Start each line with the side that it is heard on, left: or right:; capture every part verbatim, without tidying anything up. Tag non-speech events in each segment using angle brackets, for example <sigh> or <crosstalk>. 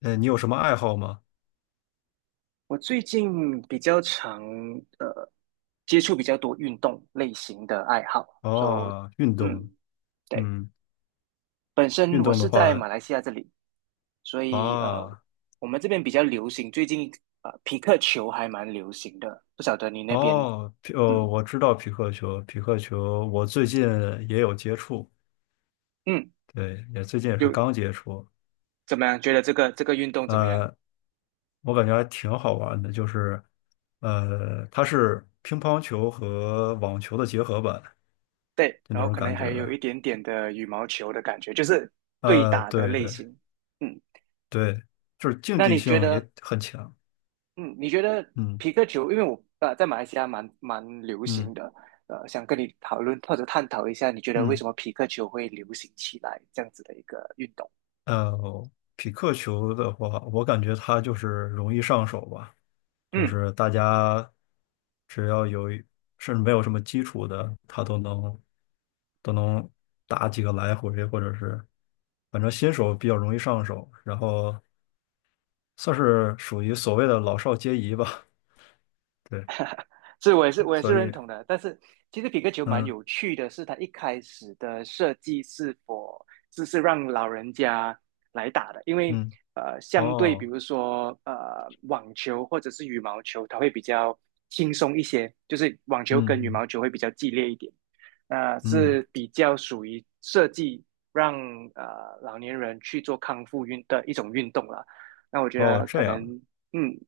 left: 呃，你有什么爱好吗？
right: 我最近比较常呃接触比较多运动类型的爱好，说、so,
left: 哦，运
right: 嗯，
left: 动。
right: 对。
left: 嗯，
right: 本身
left: 运
right: 我
left: 动的
right: 是在
left: 话，
right: 马来西亚这里，所以呃
left: 啊，
right: 我们这边比较流行，最近呃匹克球还蛮流行的，不晓得你那边。
left: 哦，匹哦，
right: 嗯
left: 我知道匹克球，匹克球，我最近也有接触。
right: 嗯
left: 对，也最近也是
right: 有。
left: 刚接触。
right: 怎么样？觉得这个这个运动怎么样？
left: 呃，我感觉还挺好玩的，就是，呃，它是乒乓球和网球的结合版，
right: 对，
left: 就
right: 然
left: 那
right: 后
left: 种
right: 可能
left: 感觉
right: 还有
left: 的。
right: 一点点的羽毛球的感觉，就是对
left: 呃，
right: 打的
left: 对
right: 类
left: 对
right: 型。嗯。
left: 对，就是竞
right: 那
left: 技
right: 你觉
left: 性
right: 得
left: 也很强。
right: 嗯，你觉得
left: 嗯
right: 皮克球，因为我呃在马来西亚蛮蛮流
left: 嗯
right: 行的，呃，想跟你讨论或者探讨一下，你觉得为
left: 嗯。
right: 什么皮克球会流行起来这样子的一个运动？
left: 呃，匹克球的话，我感觉它就是容易上手吧。就
right: 嗯。
left: 是大家只要有一甚至没有什么基础的，他都能都能打几个来回，或者是反正新手比较容易上手，然后算是属于所谓的老少皆宜吧。对，
right: 是，我也是，我也是
left: 所
right: 认
left: 以
right: 同的。但是其实皮克球蛮
left: 嗯
right: 有趣的是，它一开始的设计是否是是让老人家来打的，因为
left: 嗯，
right: 呃，相对比
left: 哦，
right: 如说呃网球或者是羽毛球，它会比较轻松一些，就是网球
left: 嗯
right: 跟羽
left: 嗯
right: 毛球会比较激烈一点，呃，
left: 嗯，
right: 是比较属于设计让呃老年人去做康复运的一种运动了。那我觉
left: 哦
right: 得可
left: 这
right: 能
left: 样，
right: 嗯，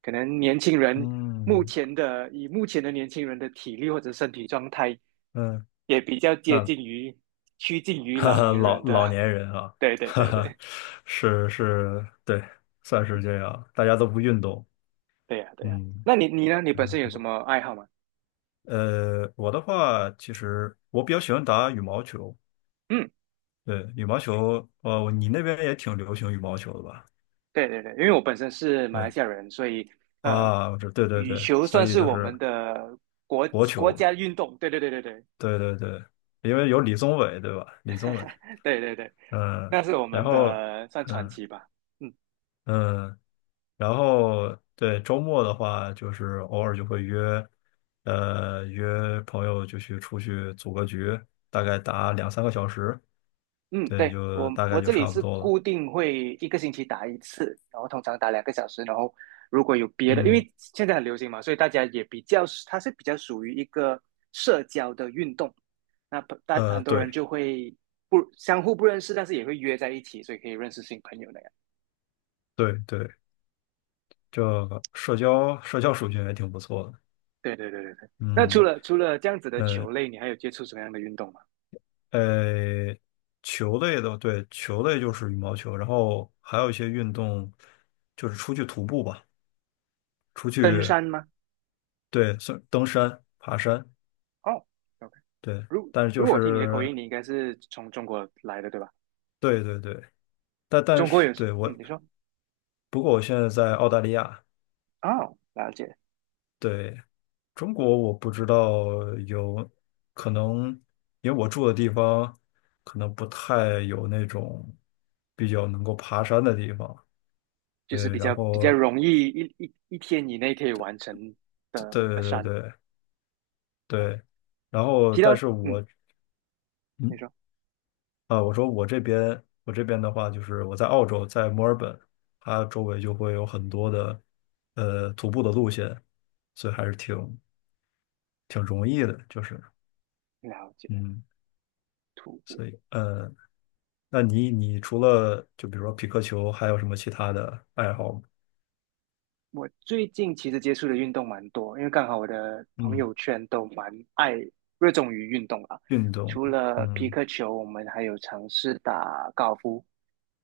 right: 可能年轻人目
left: 嗯
right: 前的，以目前的年轻人的体力或者身体状态，
left: 嗯，
right: 也比较接
left: 那
right: 近于趋近
left: <laughs>
right: 于
left: 哈
right: 老
left: 哈，
right: 年
left: 老
right: 人
left: 老
right: 的。
left: 年人啊，
right: <laughs> 对
left: <laughs>
right: 对
left: 哈
right: 对
left: 哈，
right: 对，
left: 是是，对，算是这样，大家都不运动。
right: 对呀对呀。
left: 嗯，
right: 那你你呢？你
left: 呃，
right: 本身有
left: 不
right: 什
left: 过，
right: 么爱好吗？
left: 呃，我的话，其实我比较喜欢打羽毛球。
right: 嗯，
left: 对，羽毛球。哦，你那边也挺流行羽毛球的吧？
right: 对对对，因为我本身是马来
left: 嗯，
right: 西亚人，所以呃，
left: 啊，我知，对对
right: 羽
left: 对，
right: 球
left: 所
right: 算
left: 以
right: 是
left: 就
right: 我们
left: 是
right: 的国
left: 国
right: 国
left: 球。
right: 家运动。对对对对对
left: 对对对，因为有李宗伟，对吧？李宗伟，
right: <laughs> 对对对，
left: 嗯。
right: 那是我
left: 然
right: 们
left: 后，
right: 的算传
left: 嗯
right: 奇吧。嗯。
left: 嗯。然后对周末的话，就是偶尔就会约，呃，约朋友就去出去组个局，大概打两三个小时。
right: 嗯，
left: 对，
right: 对，
left: 就
right: 我
left: 大概
right: 我
left: 就
right: 这里
left: 差不
right: 是
left: 多了。
right: 固定会一个星期打一次，然后通常打两个小时，然后如果有别的，因
left: 嗯，
right: 为现在很流行嘛，所以大家也比较，它是比较属于一个社交的运动。那大
left: 呃，
right: 很多人
left: 对
right: 就会不相互不认识，但是也会约在一起，所以可以认识新朋友那样。
left: 对对，这个社交社交属性也挺不错的。
right: 对对对对对。那除
left: 嗯，
right: 了除了这样子的
left: 呃
right: 球类，你还有接触什么样的运动吗？
left: 呃，球类的，对，球类就是羽毛球，然后还有一些运动，就是出去徒步吧。出
right: 登
left: 去，
right: 山吗？
left: 对，算登山、爬山。
right: 哦，OK。
left: 对，
right: 如
left: 但是就
right: 如果我听你的口
left: 是
right: 音，你应该是从中国来的，对吧？
left: 对对对，但但
right: 中国
left: 是
right: 有什
left: 对
right: 嗯，
left: 我，
right: 你说。
left: 不过我现在在澳大利亚。
right: 哦，了解。
left: 对，中国我不知道有可能，因为我住的地方可能不太有那种比较能够爬山的地方。
right: 就是
left: 对，
right: 比
left: 然
right: 较比
left: 后
right: 较容易一一一天以内可以完成
left: 对
right: 的的
left: 对对
right: 山。
left: 对
right: 呃，
left: 对，然后
right: 提到
left: 但是
right: 嗯，
left: 我。
right: 你
left: 嗯。
right: 说。
left: 啊，我说我这边，我这边的话，就是我在澳洲，在墨尔本，它周围就会有很多的呃徒步的路线，所以还是挺挺容易的，就是
right: 了解。
left: 嗯，
right: 徒步，
left: 所以呃，那你你除了就比如说匹克球，还有什么其他的爱好吗？
right: 我最近其实接触的运动蛮多，因为刚好我的朋
left: 嗯，
right: 友圈都蛮爱热衷于运动啦。
left: 运动，
right: 除了皮
left: 嗯
right: 克球，我们还有尝试打高尔夫，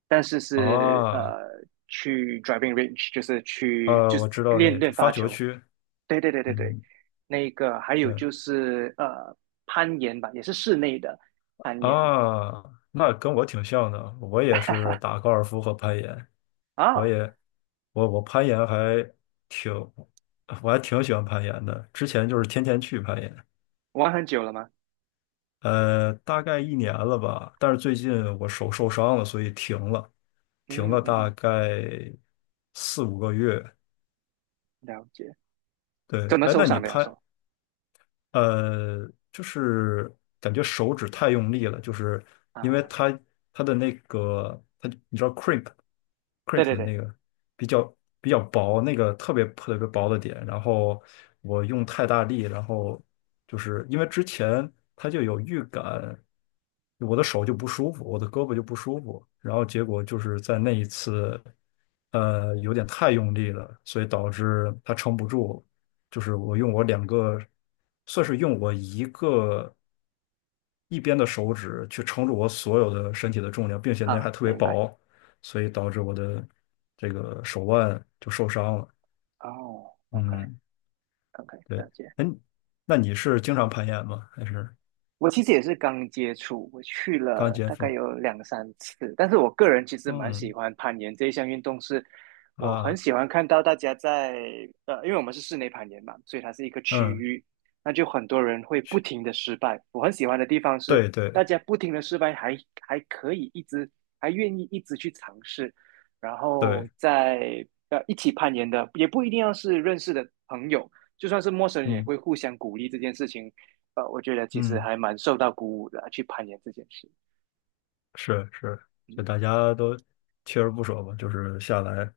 right: 但是是
left: 啊，
right: 呃去 driving range，就是去
left: 啊，
right: 就是
left: 我知道那
right: 练
left: 个就
right: 练
left: 发
right: 发
left: 球
right: 球。
left: 区。
right: 对对对对对，
left: 嗯，
right: 那个还有
left: 对
right: 就是呃攀岩吧，也是室内的攀岩
left: 啊，那跟我挺像的，我也是打高尔夫和攀岩。我
right: 啊。
left: 也我我攀岩还挺，我还挺喜欢攀岩的。之前就是天天去攀岩，
right: 玩很久了吗？
left: 呃，大概一年了吧。但是最近我手受伤了，所以停了，停
right: 嗯
left: 了
right: 嗯
left: 大
right: 嗯，
left: 概四五个月。
right: 了解。
left: 对，
right: 怎么
left: 哎，
right: 受
left: 那你
right: 伤的呀？
left: 攀
right: 说
left: 呃，就是感觉手指太用力了，就是因为
right: 啊，
left: 它它的那个它，你知道 c r e e p c r e e
right: 对
left: p
right: 对
left: 的
right: 对
left: 那个比较比较薄，那个特别特别薄的点，然后我用太大力，然后就是因为之前他就有预感，我的手就不舒服，我的胳膊就不舒服，然后结果就是在那一次，呃，有点太用力了，所以导致它撑不住，就是我用我两个，算是用我一个一边的手指去撑住我所有的身体的重量，并且那
right: 啊，
left: 还特别
right: 明白。
left: 薄，所以导致我的这个手腕就受伤了。
right: 哦，OK。
left: 嗯，
right: OK，
left: 对。
right: 了解。
left: 哎，那你是经常攀岩吗？还是
right: 我其实也是刚接触，我去
left: 刚
right: 了
left: 接
right: 大概
left: 触？
right: 有两三次，但是我个人其实蛮喜
left: 嗯
right: 欢攀岩这一项运动是，我很
left: 啊，
right: 喜欢看到大家在呃，因为我们是室内攀岩嘛，所以它是一个区
left: 嗯，
right: 域，那就很多人会不停的失败。我很喜欢的地方是，
left: 对
right: 大
left: 对
right: 家不停的失败还还可以一直还愿意一直去尝试，然后
left: 对，
right: 在呃一起攀岩的也不一定要是认识的朋友，就算是陌生人也
left: 嗯
right: 会互相鼓励这件事情。呃，我觉得其实
left: 嗯。
right: 还蛮受到鼓舞的啊去攀岩这件事。
left: 是是，就
right: 嗯，
left: 大家都锲而不舍吧，就是下来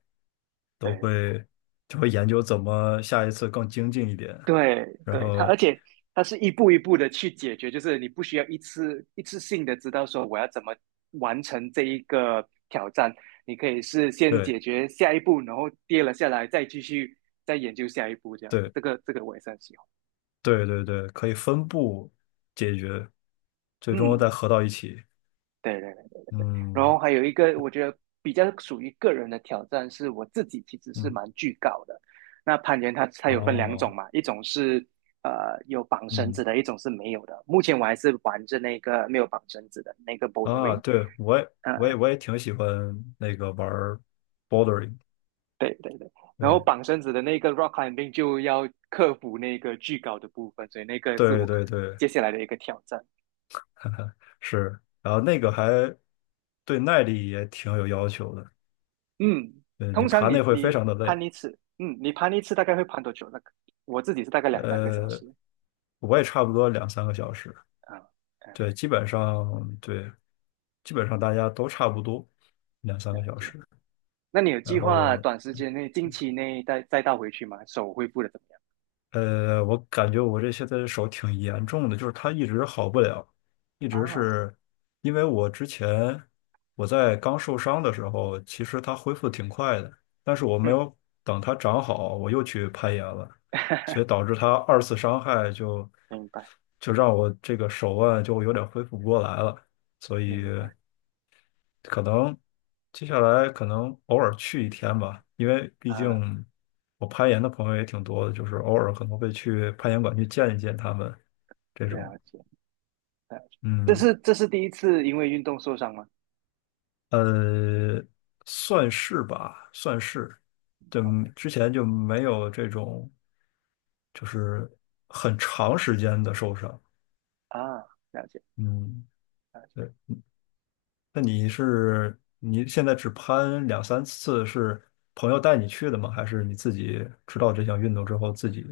left: 都
right: 对
left: 会就会研究怎么下一次更精进一点，
right: 对
left: 然
right: 对。它
left: 后
right: 而且它是一步一步的去解决，就是你不需要一次一次性的知道说我要怎么完成这一个挑战，你可以是先
left: 对
right: 解决下一步，然后跌了下来，再继续再研究下一步这样子。
left: 对
right: 这个这个我也是很喜欢。
left: 对对对，可以分步解决，最终再
right: 嗯，
left: 合到一起。
right: 对对。然
left: 嗯
right: 后还有一个，我觉得比较属于个人的挑战，是我自己其实是
left: 嗯，
right: 蛮惧高的。那攀岩它它有分两种
left: 哦，
right: 嘛，一种是呃有绑绳子
left: 嗯，
right: 的，一种是没有的。目前我还是玩着那个没有绑绳子的那个
left: 啊，
right: bouldering。
left: 对我也我也
right: 呃，
left: 我也挺喜欢那个玩 b o r d e r i n g
right: 对对对。然后
left: 对
right: 绑绳子的那个 rock climbing 就要克服那个巨高的部分，所以那个是
left: 对
right: 我可
left: 对
right: 能
left: 对。
right: 接下来的一个挑战。
left: <laughs> 是，然后那个还对耐力也挺有要求的。
right: 嗯。
left: 呃，你
right: 通常
left: 爬那
right: 你
left: 会非
right: 你
left: 常的
right: 攀
left: 累。
right: 一次，嗯，你攀一次大概会攀多久？那个我自己是大概两三个小
left: 呃，
right: 时
left: 我也差不多两三个小时。
right: 啊。
left: 对，
right: OK。
left: 基本上对，基本上大家都差不多两三个
right: 了
left: 小
right: 解。
left: 时。
right: 那你有
left: 然
right: 计划
left: 后
right: 短时间内、近期内再再倒回去吗？手恢复的怎么样？
left: 呃，我感觉我这现在手挺严重的，就是它一直好不了，一直
right: 啊，
left: 是因为我之前我在刚受伤的时候，其实它恢复挺快的，但是我没
right: 嗯，
left: 有等它长好，我又去攀岩了，所以
right: <laughs>
left: 导致它二次伤害就
right: 明白，
left: 就让我这个手腕就有点恢复不过来了，所以。
right: 明白。
left: 可能接下来可能偶尔去一天吧，因为毕
right: 啊，
left: 竟我攀岩的朋友也挺多的，就是偶尔可能会去攀岩馆去见一见他们这种。
right: 了解，了解。这
left: 嗯，
right: 是这是第一次因为运动受伤吗
left: 呃，算是吧，算是，就
right: ？OK。
left: 之前就没有这种就是很长时间的受伤。
right: 啊，了解，
left: 嗯，
right: 了解。
left: 对。那你是你现在只攀两三次，是朋友带你去的吗？还是你自己知道这项运动之后自己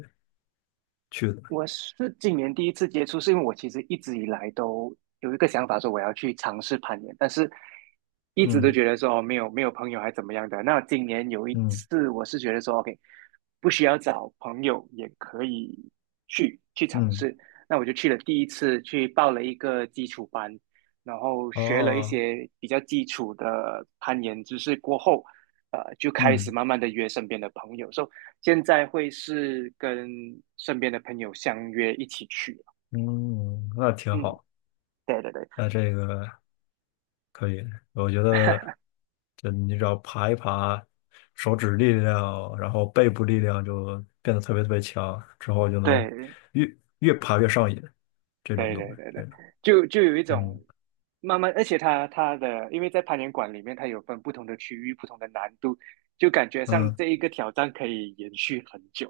left: 去的？
right: 我是今年第一次接触，是因为我其实一直以来都有一个想法，说我要去尝试攀岩，但是一直都
left: 嗯
right: 觉得说哦没有没有朋友还怎么样的。那今年有一
left: 嗯
right: 次，我是觉得说，OK，不需要找朋友也可以去去尝
left: 嗯，
right: 试。那我就去了第一次，去报了一个基础班，然后学了一
left: 哦，
right: 些比较基础的攀岩知识过后，呃，就开始
left: 嗯
right: 慢慢的约身边的朋友。说。现在会是跟身边的朋友相约一起去啊。
left: 嗯，那挺
right: 嗯，
left: 好。
right: 对对对
left: 那这个可以，我觉得就你只要爬一爬，手指力量，然后背部力量就变得特别特别强，之后就能
right: 对
left: 越越爬越上瘾，这种
right: 对
left: 东
right: 对
left: 西，
right: 对对。
left: 这个，
right: 就就有一
left: 嗯
right: 种慢慢，而且它它的，因为在攀岩馆里面，它有分不同的区域、不同的难度，就感觉上
left: 嗯，
right: 这一个挑战可以延续很久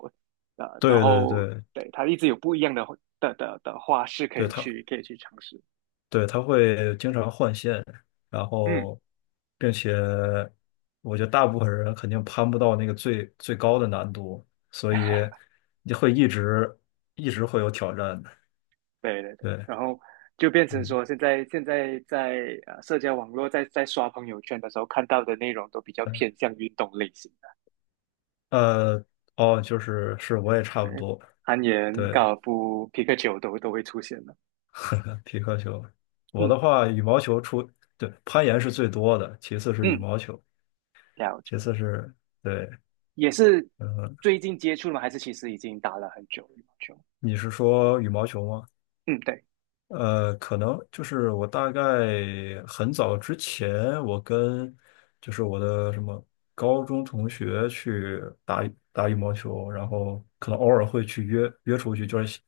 right: 啊、呃然
left: 对对
right: 后
left: 对。
right: 对它一直有不一样的的的的花式可
left: 对，
right: 以
left: 它
right: 去可以去尝试。
left: 对，他会经常换线，然
right: 嗯，
left: 后，并且我觉得大部分人肯定攀不到那个最最高的难度，所以你会一直一直会有挑战的。
right: 对对对。
left: 对，
right: 然后就变成
left: 嗯，
right: 说，现在现在在呃社交网络在在刷朋友圈的时候看到的内容都比较偏向运动类型的。
left: 呃，哦，就是是我也差不
right: 对，
left: 多。
right: 攀岩、
left: 对，
right: 高尔夫、皮克球都都会出现的。
left: 皮克球，我
right: 嗯
left: 的话羽毛球出，对，攀岩是最多的，其次是羽
right: 嗯，
left: 毛球，
right: 了
left: 其
right: 解，
left: 次是对。
right: 也是
left: 嗯，
right: 最近接触了吗？还是其实已经打了很久羽毛球？
left: 你是说羽毛球吗？
right: 嗯，对
left: 呃，可能就是我大概很早之前，我跟就是我的什么高中同学去打打羽毛球，然后可能偶尔会去约约出去，就是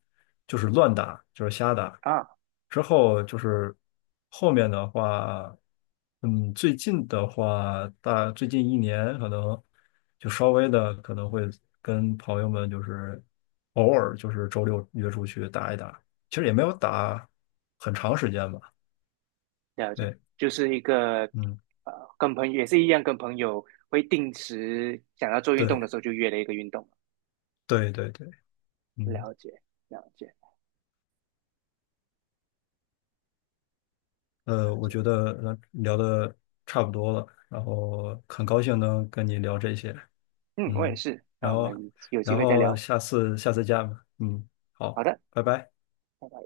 left: 就是乱打，就是瞎打。
right: 啊，
left: 之后就是后面的话，嗯，最近的话，大最近一年可能就稍微的可能会跟朋友们就是偶尔就是周六约出去打一打。其实也没有打很长时间吧。
right: 了解，
left: 对，
right: 就是一个
left: 嗯，
right: 呃，跟朋友也是一样，跟朋友会定时想要做运
left: 对，
right: 动的时候就约了一个运动。
left: 对，对，对，嗯，
right: 了解，了解，
left: 呃，
right: 了
left: 我
right: 解。
left: 觉得呃聊的差不多了，然后很高兴能跟你聊这些。
right: 嗯，我也
left: 嗯，
right: 是。那
left: 然
right: 我
left: 后，
right: 们有机
left: 然
right: 会再
left: 后
right: 聊。
left: 下次下次见吧。嗯，好，
right: 好的，
left: 拜拜。
right: 拜拜。